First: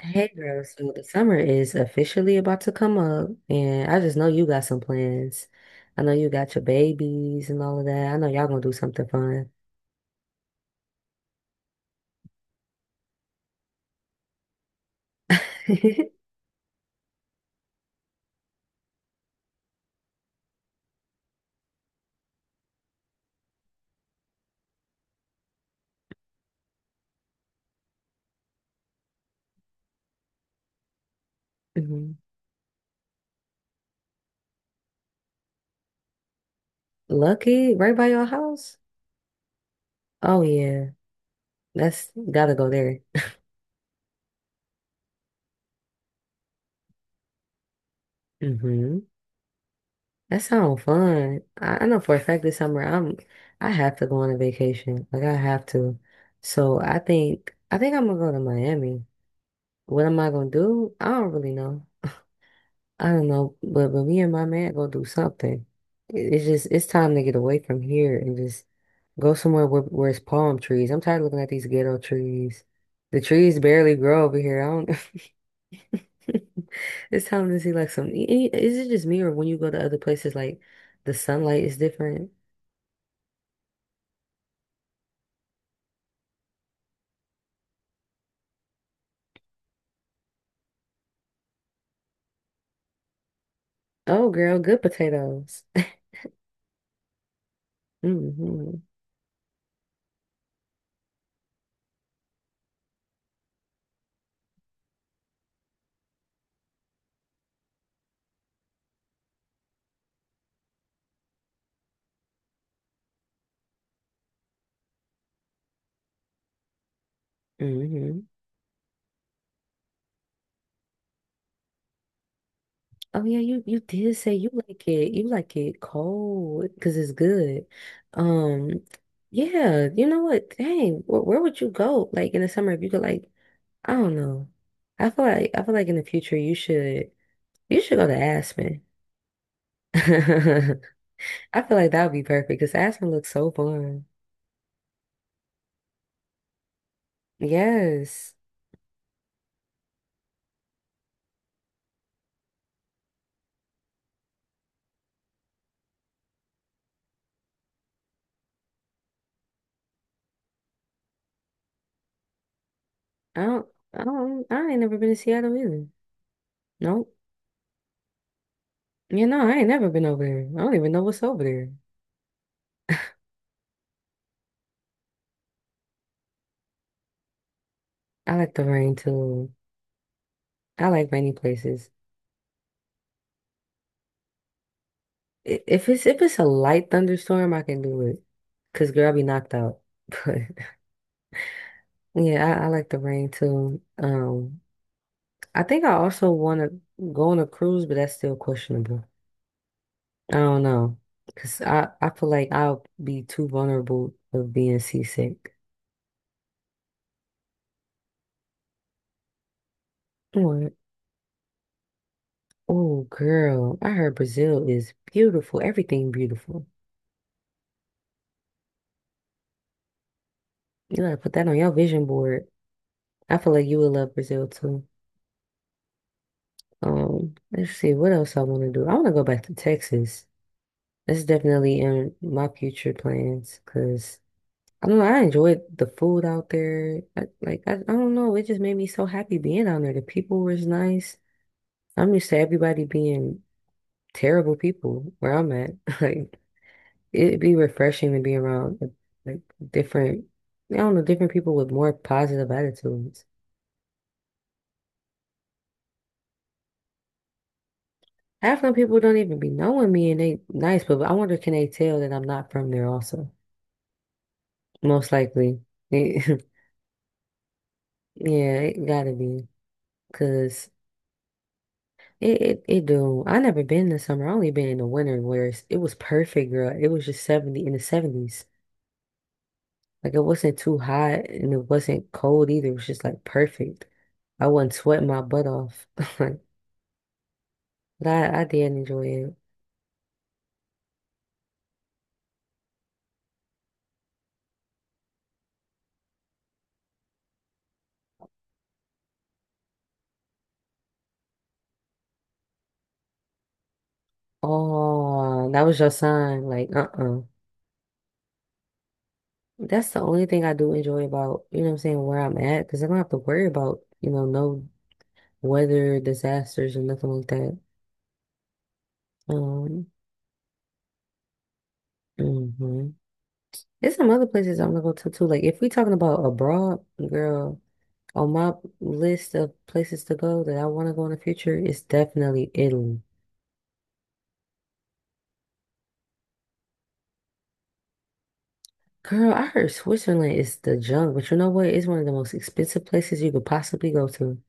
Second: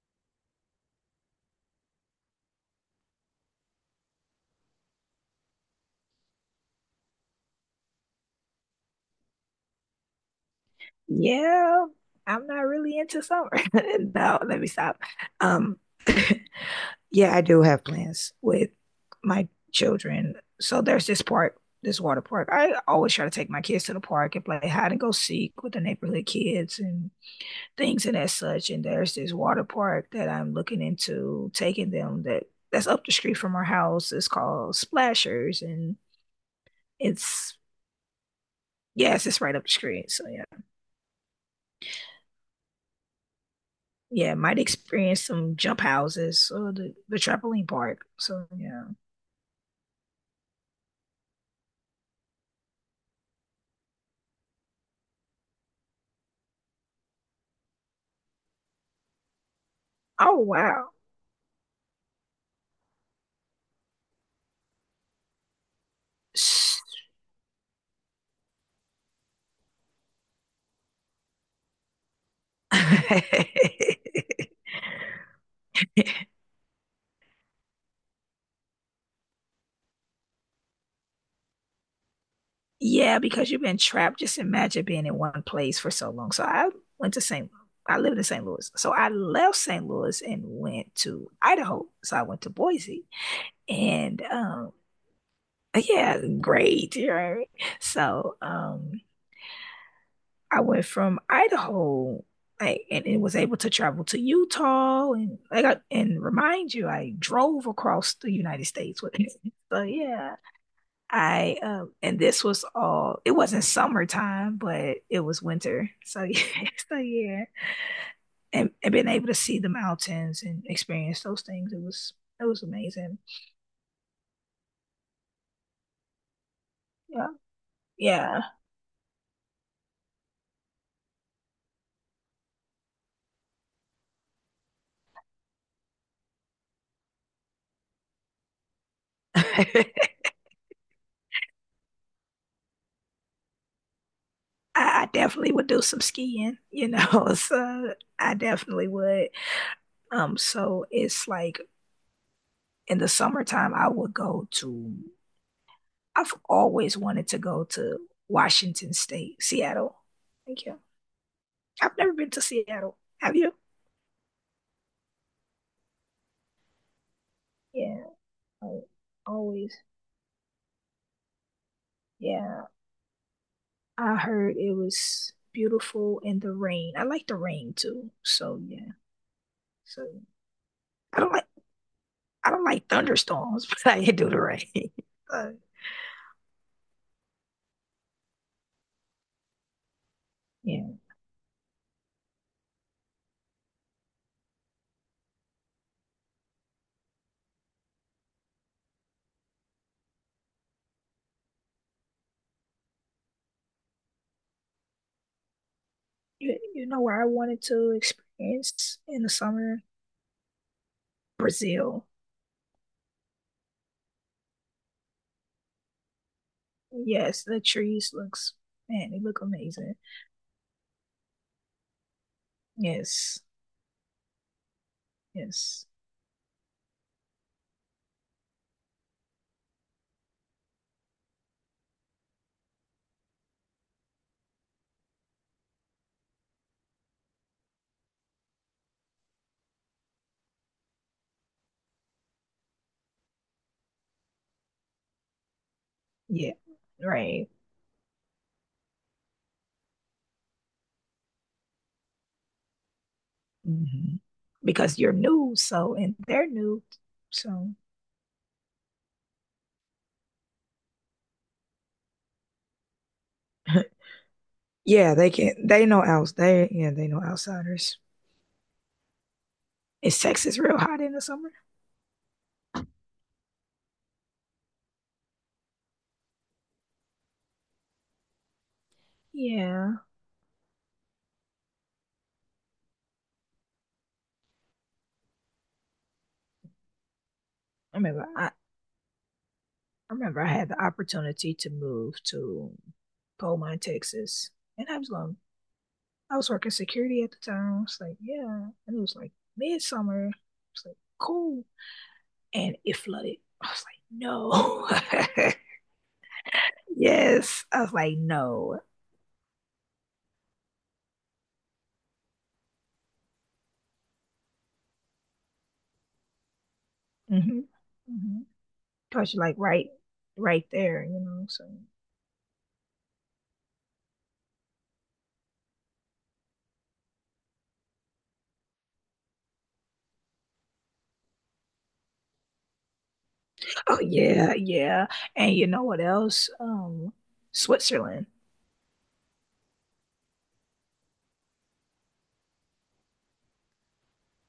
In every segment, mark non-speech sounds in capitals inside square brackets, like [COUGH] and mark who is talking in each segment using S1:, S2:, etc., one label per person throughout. S1: Hey girl, so the summer is officially about to come up, and I just know you got some plans. I know you got your babies and all of that. I know y'all gonna do something fun.
S2: Yeah, I'm not really into summer. [LAUGHS] No, let me stop.
S1: [LAUGHS]
S2: Um, [LAUGHS] yeah, I do have plans with my children. So there's this park, this water park. I always try to take my kids to the park and play hide and go seek with the neighborhood kids and things and as such. And there's this water park that I'm looking into taking
S1: Mhm.
S2: them that's up the street from our house. It's called Splashers, and it's
S1: Lucky, right by your house?
S2: yes, it's right up the street. So
S1: Oh
S2: yeah.
S1: yeah, that's gotta go there.
S2: Yeah, might experience some jump houses or the trampoline park. So yeah.
S1: hmm That sounds fun. I know for a fact this summer I have to go on a vacation. Like I have to. So I think I'm gonna go to Miami. What am I
S2: Oh,
S1: gonna
S2: wow.
S1: do? I don't really know. I don't know, but me and my man go do something. It's just
S2: S-
S1: it's time to get away from here and just go somewhere where it's palm trees. I'm tired of looking at these ghetto trees. The trees barely grow
S2: [LAUGHS]
S1: over here. I don't. [LAUGHS] It's time to see like some. Is it just me or when you go to other places like the sunlight is different?
S2: Yeah, because you've been trapped. Just imagine being in one place for so long. So I went to St. I lived in St. Louis. So I left St. Louis and went to Idaho. So I went to Boise. And
S1: Oh, girl, good potatoes.
S2: yeah, great. Right.
S1: [LAUGHS]
S2: So
S1: hmm
S2: I went from Idaho, like, and it was able to travel to Utah, and like, and remind you, I drove across the United States with it. [LAUGHS] So yeah, I and this was all. It wasn't summertime, but it was winter. So yeah, [LAUGHS] so yeah,
S1: hmm
S2: and being able to see the mountains and experience those things, it was amazing.
S1: Oh yeah, you did say you like it. You like it cold because it's
S2: Yeah,
S1: good.
S2: yeah.
S1: Um, yeah, you know what? Dang, where would you go like in the summer if you could, like I don't know. I feel like in the future you should go to Aspen.
S2: [LAUGHS]
S1: [LAUGHS] I
S2: I,
S1: feel like that would be perfect because Aspen looks so fun.
S2: I definitely would do some skiing. [LAUGHS] So
S1: Yes,
S2: I definitely would. So it's like in the summertime, I've always wanted to go to Washington State, Seattle. Thank you. I've never been to Seattle. Have
S1: I
S2: you?
S1: don't I don't I ain't never been to Seattle either. Nope.
S2: Yeah, I
S1: You know I ain't
S2: always.
S1: never been over there. I don't even know what's over there.
S2: Yeah, I heard it was beautiful in the rain. I like the rain too.
S1: I like
S2: So
S1: the
S2: yeah.
S1: rain too.
S2: So
S1: I like
S2: I
S1: rainy
S2: don't like
S1: places.
S2: I don't like thunderstorms, [LAUGHS] but I do the rain. [LAUGHS] But
S1: If it's, if it's a light thunderstorm, I can do it. Cause girl, I be knocked out. [LAUGHS]
S2: yeah,
S1: But yeah, I like the rain too. I think I also want to go on a cruise, but that's still questionable. I don't know. Cause I feel like I'll be too vulnerable of being seasick.
S2: you know where I wanted to experience in the summer?
S1: What?
S2: Brazil.
S1: Oh, girl, I heard Brazil is beautiful. Everything beautiful.
S2: Yes, the trees looks, man, they look amazing.
S1: You gotta put that on your vision board. I
S2: Yes,
S1: feel like you would love Brazil too.
S2: yes,
S1: Let's see what else I want to do. I want to go back to Texas. It's definitely in my future plans because I don't know, I enjoyed the food out there. I don't know, it just made me so happy being down there. The people was nice. I'm used to everybody being terrible people where I'm at. [LAUGHS] Like
S2: yeah,
S1: it'd
S2: right.
S1: be refreshing to be around like different, I don't know, different people with more positive attitudes.
S2: hmm Because you're new, so and they're new, so
S1: Half of the people don't even be knowing me and they nice, but I wonder can they tell that I'm not from there also?
S2: [LAUGHS]
S1: Most
S2: yeah, they can.
S1: likely.
S2: They know outs.
S1: [LAUGHS]
S2: They Yeah, they know outsiders.
S1: Yeah, it gotta be.
S2: Is Texas
S1: Cause
S2: real hot in the summer?
S1: it do. I never been in the summer. I only been in the winter where it was perfect, girl. It was just 70, in the 70s.
S2: Yeah,
S1: Like it wasn't too hot and it wasn't cold either. It was just like perfect. I wasn't sweating my butt off. [LAUGHS]
S2: I
S1: But
S2: remember.
S1: I
S2: I, I
S1: did enjoy it.
S2: remember I had the opportunity to move to Beaumont, Texas, and I was going. I was working security at the time. I was like, yeah, and it was like midsummer. It's like cool, and it flooded. I was like,
S1: Oh,
S2: no.
S1: that was your sign. Like,
S2: [LAUGHS]
S1: uh-uh.
S2: Yes. I was like, no.
S1: That's the only thing I do enjoy about, you know what I'm saying, where I'm at, because I don't have to worry about, you know, no weather disasters or nothing like that.
S2: Mm-hmm. Mm-hmm. Cause you're like
S1: Um,
S2: right there. So,
S1: mhm. There's some other places I want to go to too. Like if we talking about abroad, girl, on my list of places to go that I want to go in the future, it's definitely Italy.
S2: oh yeah, yeah. And you know what else? Switzerland.
S1: Girl, I heard Switzerland is the junk, but you know what? It's one of the most expensive places you could possibly go to.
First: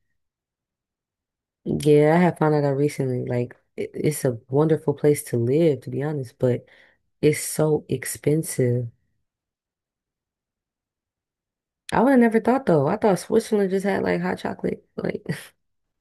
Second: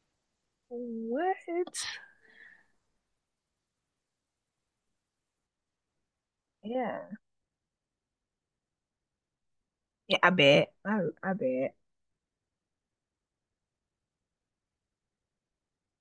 S2: What?
S1: Yeah, I have found that out recently. It's a wonderful place to live, to be honest, but
S2: Yeah.
S1: it's so expensive.
S2: Yeah. I bet. I bet.
S1: I would have never thought though. I thought Switzerland just had like hot chocolate. Like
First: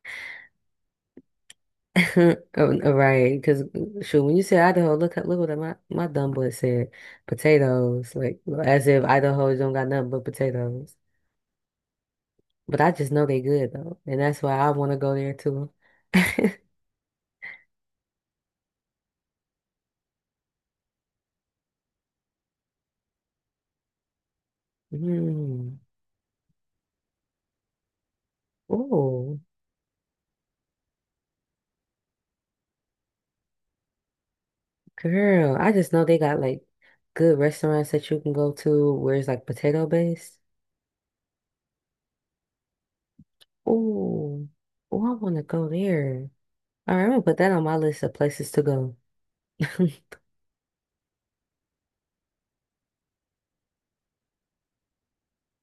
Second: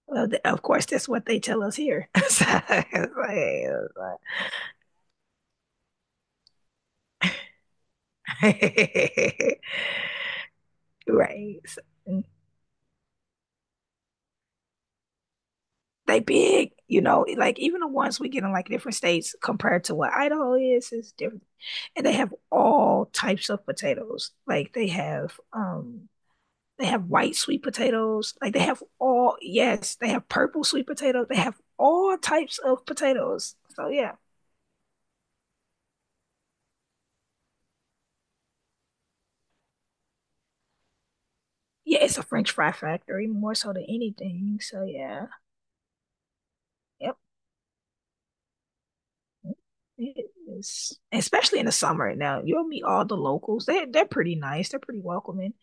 S2: Well, of course, that's what they tell us here. [LAUGHS]
S1: [LAUGHS]
S2: So,
S1: Oh, Right, because shoot, when you said Idaho, look what my dumb boy said, potatoes, like well, as if Idaho don't
S2: [LAUGHS]
S1: got nothing but potatoes.
S2: right. So, mm-hmm.
S1: But I just know they good though, and that's why I want to go there too.
S2: They
S1: [LAUGHS]
S2: big, like even the ones we get in like different states compared to what Idaho is different. And they have all types of potatoes. Like
S1: Mm.
S2: they have white sweet potatoes. Like they have all
S1: Oh,
S2: Yes, they have purple sweet potatoes. They have all types of potatoes. So yeah.
S1: girl, I just know they got like good restaurants that you can go to where it's like potato based.
S2: Yeah, it's a French fry factory more so than
S1: Oh,
S2: anything. So
S1: oh, I
S2: yeah.
S1: want to go there. All right, I'm
S2: Yep.
S1: gonna put that on my list of places to go. [LAUGHS]
S2: It is. Especially in the summer. Now you'll meet all the locals. They're pretty nice. They're pretty welcoming.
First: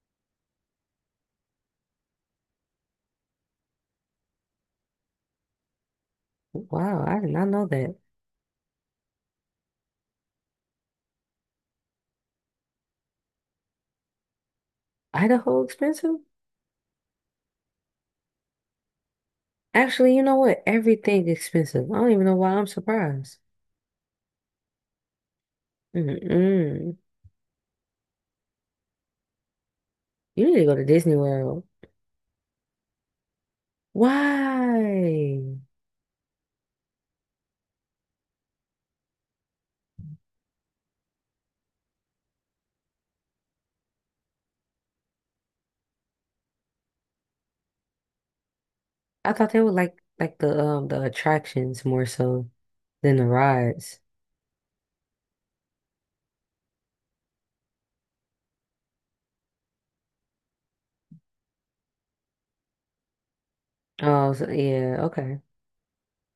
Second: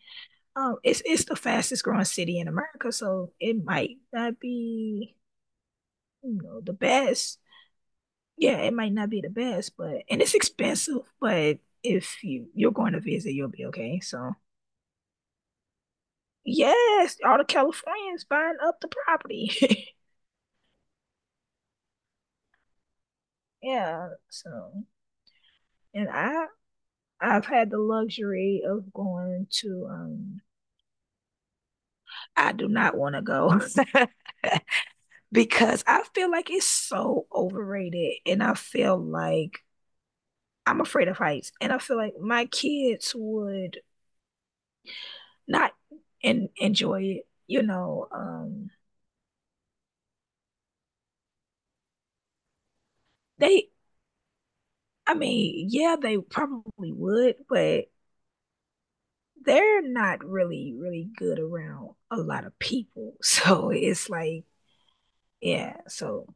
S2: It's the fastest growing city in America, so it might not be the
S1: Wow, I did
S2: best.
S1: not know that.
S2: Yeah, it might not be the best, but and it's expensive. But if you're going to visit, you'll be okay. So
S1: Idaho expensive?
S2: yes, all the Californians buying up the property.
S1: Actually, you know what? Everything expensive. I don't even know why I'm surprised.
S2: [LAUGHS] Yeah, so and I
S1: Mm-mm.
S2: I've had the luxury of going to.
S1: You need to go to Disney World.
S2: I do not want to go [LAUGHS]
S1: Why?
S2: because I feel like it's so overrated and I feel like I'm afraid of heights, and I feel like my kids would not enjoy it. You know,
S1: I thought they would like the attractions more so than the
S2: they.
S1: rides.
S2: I mean, yeah, they probably would, but they're not really, really good around a lot of people. [LAUGHS] So it's
S1: Oh,
S2: like,
S1: so, yeah, okay.
S2: yeah, so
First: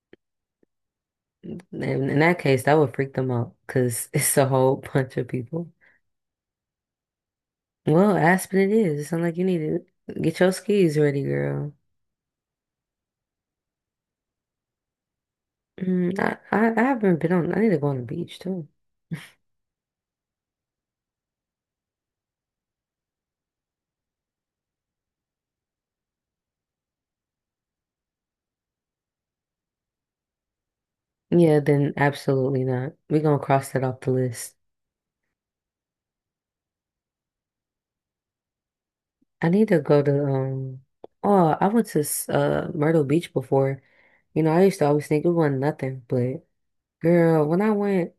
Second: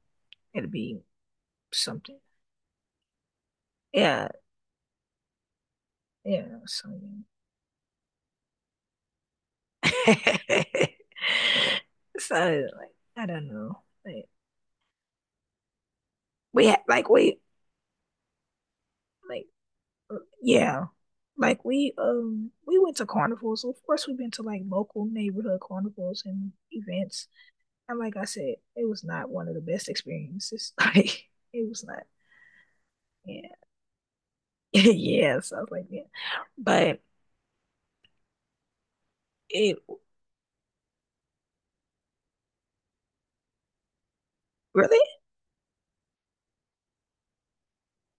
S2: it'll be
S1: In
S2: something.
S1: that case, that would freak them out because [LAUGHS]
S2: Yeah,
S1: it's a whole bunch of people.
S2: yeah, so
S1: Well, Aspen it is. It sounds like you need to get your
S2: yeah.
S1: skis ready, girl.
S2: [LAUGHS] So like, I don't know. Like,
S1: Mm, I,
S2: we
S1: I I
S2: ha- like
S1: haven't been
S2: we
S1: on. I need to go on the beach too.
S2: like yeah we went to carnivals. So of course we've been to like local neighborhood carnivals and events. And like I said, it was not one of the best experiences. [LAUGHS] Like
S1: Yeah,
S2: it was
S1: then
S2: not.
S1: absolutely not. We're gonna
S2: Yeah.
S1: cross that off the list.
S2: [LAUGHS] Yeah, so I was like, yeah. But
S1: I need
S2: it
S1: to go to oh, I went to Myrtle Beach before. You know, I used to
S2: really
S1: always think it wasn't nothing, but girl, when I went,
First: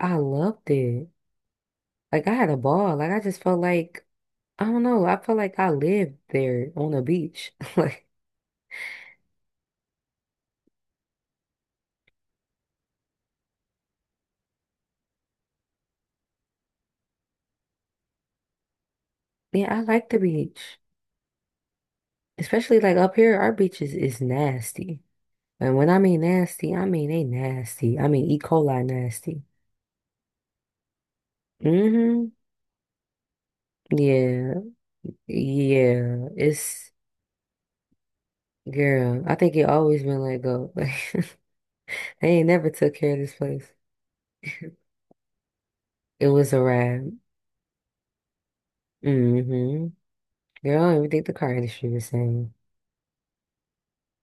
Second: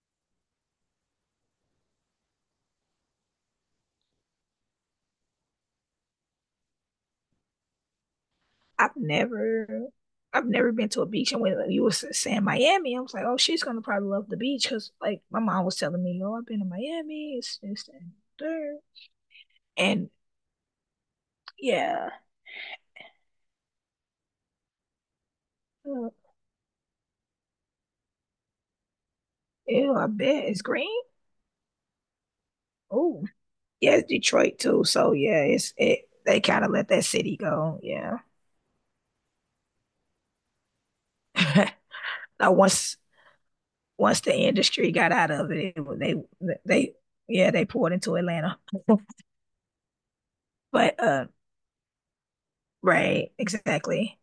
S1: I loved it. Like I had a ball. Like I just felt like I don't know, I felt like I lived there on the beach. [LAUGHS] Like,
S2: I've never I've never been to a beach, and when you were saying Miami, I was like, "Oh, she's gonna probably love the beach," because like my mom was telling me, "Oh, I've been to Miami, it's this and there,"
S1: yeah, I
S2: and
S1: like the beach.
S2: yeah,
S1: Especially like up here, our beaches is nasty. And when I
S2: uh,
S1: mean nasty, I mean they nasty. I mean E. coli nasty.
S2: ew, I bet it's green.
S1: Mm-hmm.
S2: Oh, yeah, it's
S1: Yeah.
S2: Detroit too. So yeah, it's it.
S1: Yeah,
S2: They kind of let
S1: it's
S2: that city go. Yeah.
S1: girl. I think it always been let go. [LAUGHS]
S2: [LAUGHS]
S1: Like they ain't
S2: Now
S1: never took
S2: once
S1: care of this place.
S2: once the industry got out of it. it was- they
S1: It was a
S2: they
S1: ride.
S2: yeah they poured into Atlanta.
S1: Mm-hmm. Girl, I don't
S2: But
S1: even think the car industry was saying.
S2: right, exactly.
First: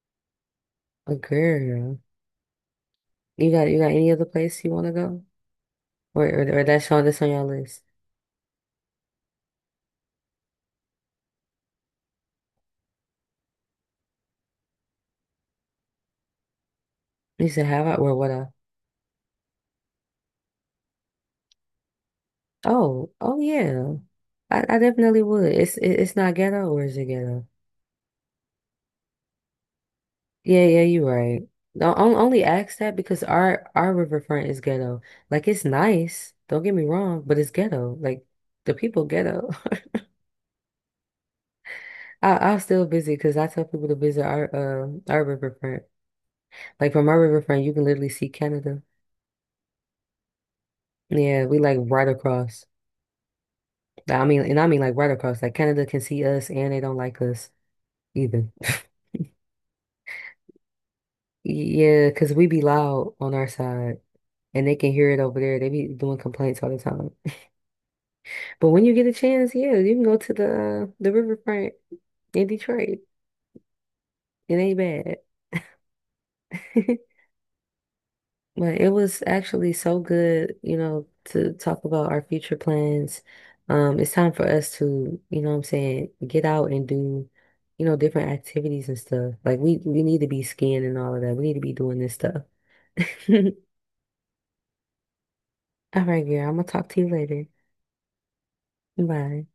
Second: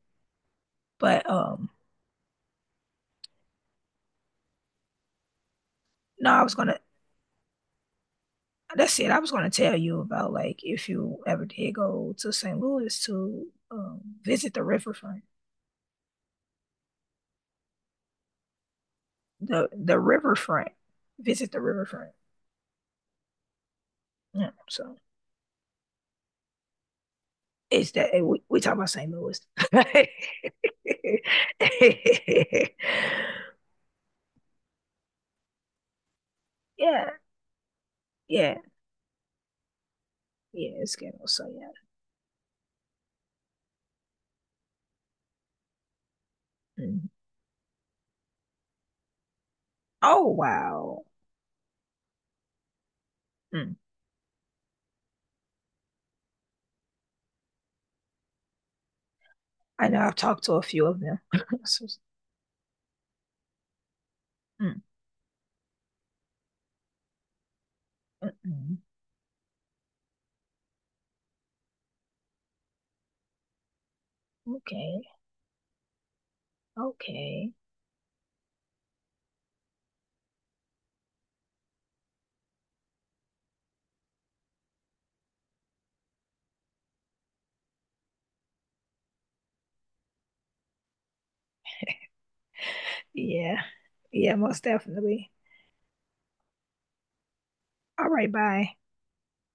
S1: But
S2: But
S1: girl, you got any other place you want to go, or
S2: No, I was
S1: or, or
S2: gonna.
S1: that's on your list?
S2: That's it. I was gonna tell you about like if you ever did go to St. Louis to visit the riverfront,
S1: You said have I or what I?
S2: the riverfront, visit the riverfront.
S1: Oh, oh yeah.
S2: Yeah,
S1: I
S2: so.
S1: definitely would. It's not ghetto or is it ghetto?
S2: It's that hey, we talk about St. Louis.
S1: Yeah, yeah, you're right. No, only ask that because
S2: [LAUGHS]
S1: our riverfront is ghetto. Like it's nice, don't get me
S2: Yeah,
S1: wrong, but it's ghetto. Like
S2: yeah, yeah.
S1: the people ghetto. [LAUGHS]
S2: It's ghetto. So yeah.
S1: I'll still visit because I tell people to visit our riverfront. Like
S2: Mm.
S1: from our riverfront, you can literally see Canada.
S2: Oh, wow.
S1: Yeah, we like right across.
S2: Mm.
S1: I mean, and I mean like right across. Like Canada can see us, and they don't like us either. [LAUGHS]
S2: I know I've talked to a few of them. [LAUGHS] So,
S1: Yeah, because we be loud on our side, and they
S2: mm,
S1: can hear it over there. They be doing complaints all the time.
S2: mm,
S1: But
S2: mm.
S1: when you get a chance, yeah, you can go to the riverfront in Detroit. It ain't
S2: Okay,
S1: bad. [LAUGHS]
S2: okay.
S1: But it was actually so good, you know, to talk about our future plans. It's time for us to, you know what I'm saying, get out and do, you know, different activities and stuff. Like we need to be skiing and all of that. We need to be doing this stuff. [LAUGHS]
S2: Yeah, yeah. Most definitely.
S1: All right, girl, I'm gonna talk to you later.
S2: All right. Bye.
S1: Bye.